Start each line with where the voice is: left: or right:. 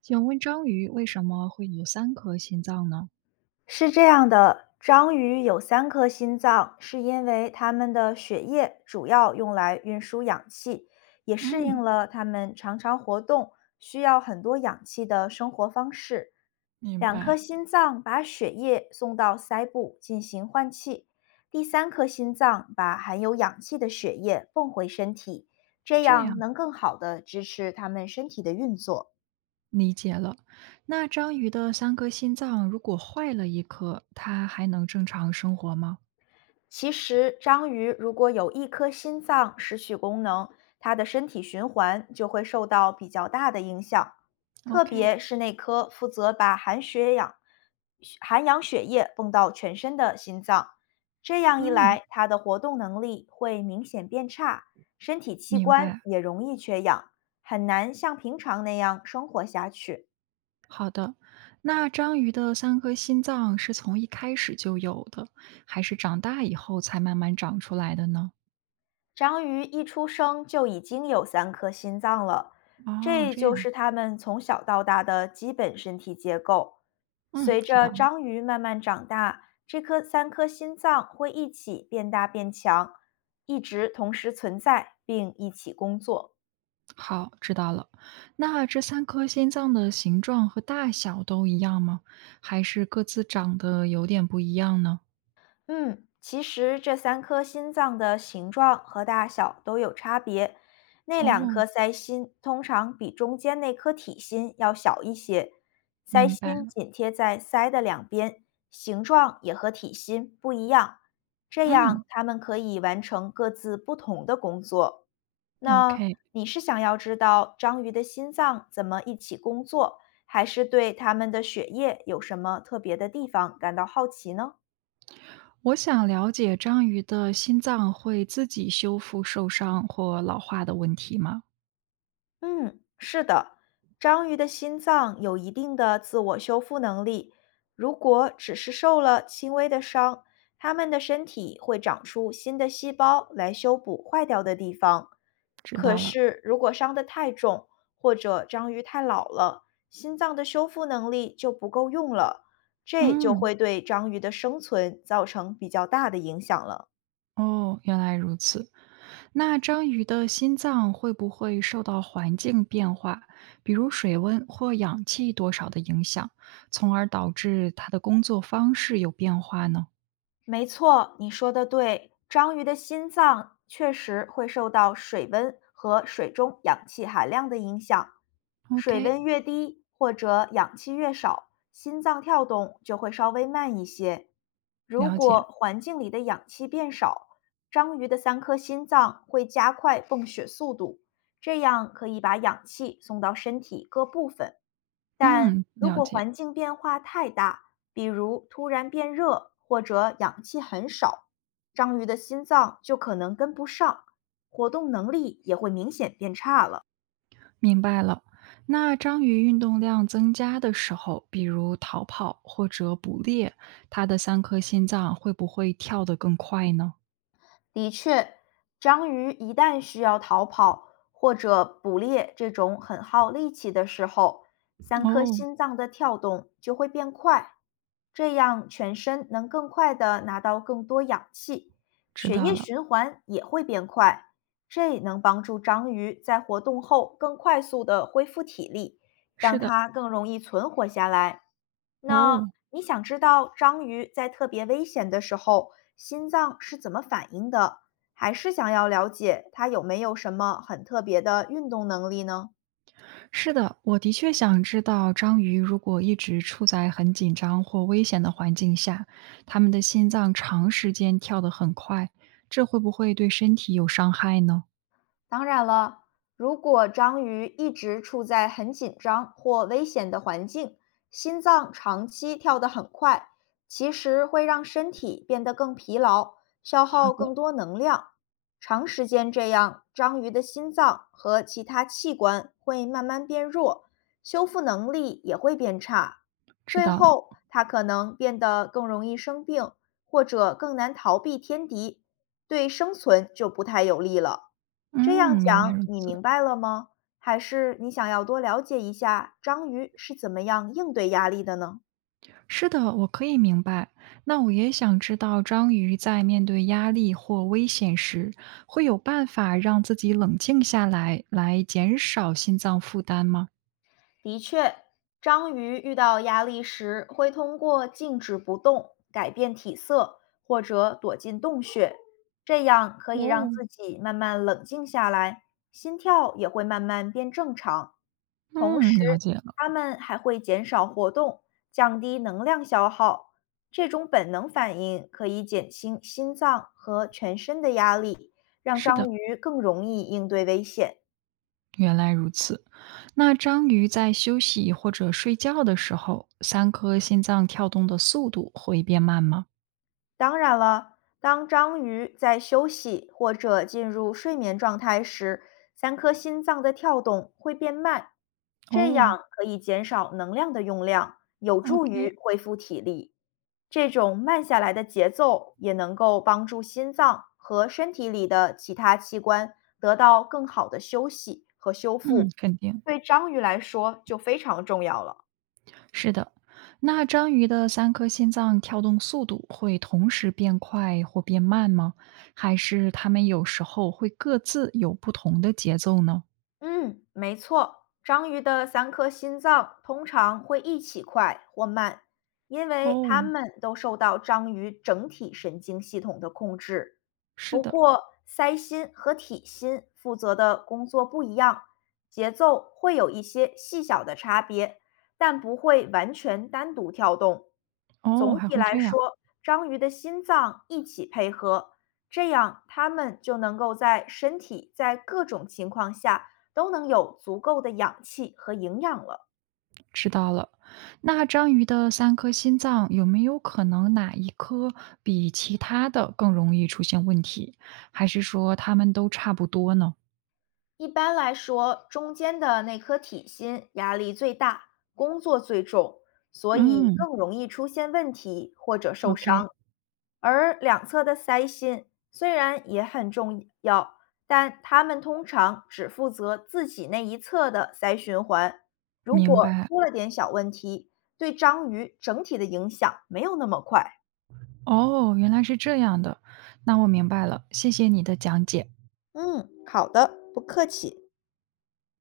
right: 请问章鱼为什么会有三颗心脏呢？
left: 是这样的，章鱼有三颗心脏，是因为它们的血液主要用来运输氧气，也适应
right: 嗯，
left: 了它们常常活动、需要很多氧气的生活方式。
right: 明
left: 两颗
right: 白，
left: 心脏把血液送到鳃部进行换气，第三颗心脏把含有氧气的血液泵回身体，这
right: 这
left: 样
right: 样
left: 能更好的支持它们身体的运作。
right: 理解了。那章鱼的三颗心脏如果坏了一颗，它还能正常生活吗
left: 其实，章鱼如果有一颗心脏失去功能，它的身体循环就会受到比较大的影响，特
right: ？OK，
left: 别是那颗负责把含血氧、含氧血液泵到全身的心脏。这样一
right: 嗯，
left: 来，它的活动能力会明显变差，身体器
right: 明
left: 官
right: 白。
left: 也容易缺氧，很难像平常那样生活下去。
right: 好的，那章鱼的三颗心脏是从一开始就有的，还是长大以后才慢慢长出来的呢？
left: 章鱼一出生就已经有三颗心脏了，
right: 哦，
left: 这
right: 这
left: 就
right: 样，
left: 是它们从小到大的基本身体结构。
right: 嗯，
left: 随
right: 知
left: 着
right: 道了。
left: 章鱼慢慢长大，这颗三颗心脏会一起变大变强，一直同时存在并一起工作。
right: 好，知道了。那这三颗心脏的形状和大小都一样吗？还是各自长得有点不一样呢？
left: 嗯，其实这三颗心脏的形状和大小都有差别。那两
right: 哦，
left: 颗腮心通常比中间那颗体心要小一些，腮
right: 明白
left: 心
right: 了。
left: 紧贴在腮的两边，形状也和体心不一样，这样
right: 嗯
left: 它们可以完成各自不同的工作。那
right: ，OK。
left: 你是想要知道章鱼的心脏怎么一起工作，还是对它们的血液有什么特别的地方感到好奇呢？
right: 我想了解章鱼的心脏会自己修复受伤或老化的问题吗？
left: 嗯，是的，章鱼的心脏有一定的自我修复能力，如果只是受了轻微的伤，它们的身体会长出新的细胞来修补坏掉的地方。
right: 知
left: 可
right: 道了。
left: 是，如果伤得太重，或者章鱼太老了，心脏的修复能力就不够用了，这就
right: 嗯，
left: 会对章鱼的生存造成比较大的影响了。
right: 哦，原来如此。那章鱼的心脏会不会受到环境变化，比如水温或氧气多少的影响，从而导致它的工作方式有变化呢
left: 没错，你说的对。章鱼的心脏确实会受到水温和水中氧气含量的影响。水
right: ？OK，
left: 温越低或者氧气越少，心脏跳动就会稍微慢一些。如
right: 了
left: 果
right: 解。
left: 环境里的氧气变少，章鱼的三颗心脏会加快泵血速度，这样可以把氧气送到身体各部分。但
right: 嗯，
left: 如
right: 了
left: 果
right: 解，
left: 环境变化太大，比如突然变热或者氧气很少，章鱼的心脏就可能跟不上，活动能力也会明显变差了。
right: 明白了。那章鱼运动量增加的时候，比如逃跑或者捕猎，它的三颗心脏会不会跳得更快呢？
left: 的确，章鱼一旦需要逃跑或者捕猎这种很耗力气的时候，三颗
right: 哦，
left: 心脏的跳动就会变快，这样全身能更快地拿到更多氧气，
right: 知
left: 血
right: 道
left: 液
right: 了。
left: 循环也会变快，这能帮助章鱼在活动后更快速地恢复体力，让
right: 是的。
left: 它更容易存活下来。那
right: 哦，
left: 你想知道章鱼在特别危险的时候心脏是怎么反应的，还是想要了解它有没有什么很特别的运动能力呢？
right: 是的，我的确想知道章鱼如果一直处在很紧张或危险的环境下，它们的心脏长时间跳得很快，这会不会对身体有伤害呢？
left: 当然了，如果章鱼一直处在很紧张或危险的环境，心脏长期跳得很快，其实会让身体变得更疲劳，消
right: 好
left: 耗更
right: 的，
left: 多能量。长时间这样，章鱼的心脏和其他器官会慢慢变弱，修复能力也会变差。
right: 知
left: 最
right: 道了。
left: 后，它可能变得更容易生病，或者更难逃避天敌，对生存就不太有利了。这样
right: 嗯，原来
left: 讲
right: 如
left: 你
right: 此。
left: 明白了吗？还是你想要多了解一下章鱼是怎么样应对压力的呢？
right: 是的，我可以明白。那我也想知道，章鱼在面对压力或危险时，会有办法让自己冷静下来，来减少心脏负担吗？
left: 的确，章鱼遇到压力时会通过静止不动、改变体色或者躲进洞穴，这样可以让
right: 哦，
left: 自己慢慢冷静下来，心跳也会慢慢变正常。同
right: 嗯，
left: 时，
right: 了解了。
left: 它们还会减少活动，降低能量消耗。这种本能反应可以减轻心脏和全身的压力，让
right: 是的。
left: 章鱼更容易应对危险。
right: 原来如此，那章鱼在休息或者睡觉的时候，三颗心脏跳动的速度会变慢吗？
left: 当然了，当章鱼在休息或者进入睡眠状态时，三颗心脏的跳动会变慢，这样
right: 哦
left: 可以减少能量的用量，有助
right: ，OK，
left: 于恢复体力。这种慢下来的节奏也能够帮助心脏和身体里的其他器官得到更好的休息和修复，
right: 嗯，肯定
left: 对章鱼来说就非常重要了。
right: 是的。那章鱼的三颗心脏跳动速度会同时变快或变慢吗？还是它们有时候会各自有不同的节奏呢？
left: 嗯，没错，章鱼的三颗心脏通常会一起快或慢，因为它
right: 哦，
left: 们都受到章鱼整体神经系统的控制。
right: 是
left: 不
right: 的，
left: 过，鳃心和体心负责的工作不一样，节奏会有一些细小的差别，但不会完全单独跳动。
right: 哦，
left: 总
right: 还
left: 体
right: 会
left: 来
right: 这样。
left: 说，章鱼的心脏一起配合，这样它们就能够在身体在各种情况下。都能有足够的氧气和营养了。
right: 知道了。那章鱼的三颗心脏有没有可能哪一颗比其他的更容易出现问题？还是说它们都差不多呢？
left: 一般来说，中间的那颗体心压力最大，工作最重，所以
right: 嗯
left: 更容易出现问题或者受
right: ，OK，
left: 伤。而两侧的腮心虽然也很重要，但它们通常只负责自己那一侧的腮循环。如
right: 明
left: 果
right: 白。
left: 出了点小问题，对章鱼整体的影响没有那么快。
right: 哦，原来是这样的，那我明白了，谢谢你的讲解。
left: 嗯，好的，不客气。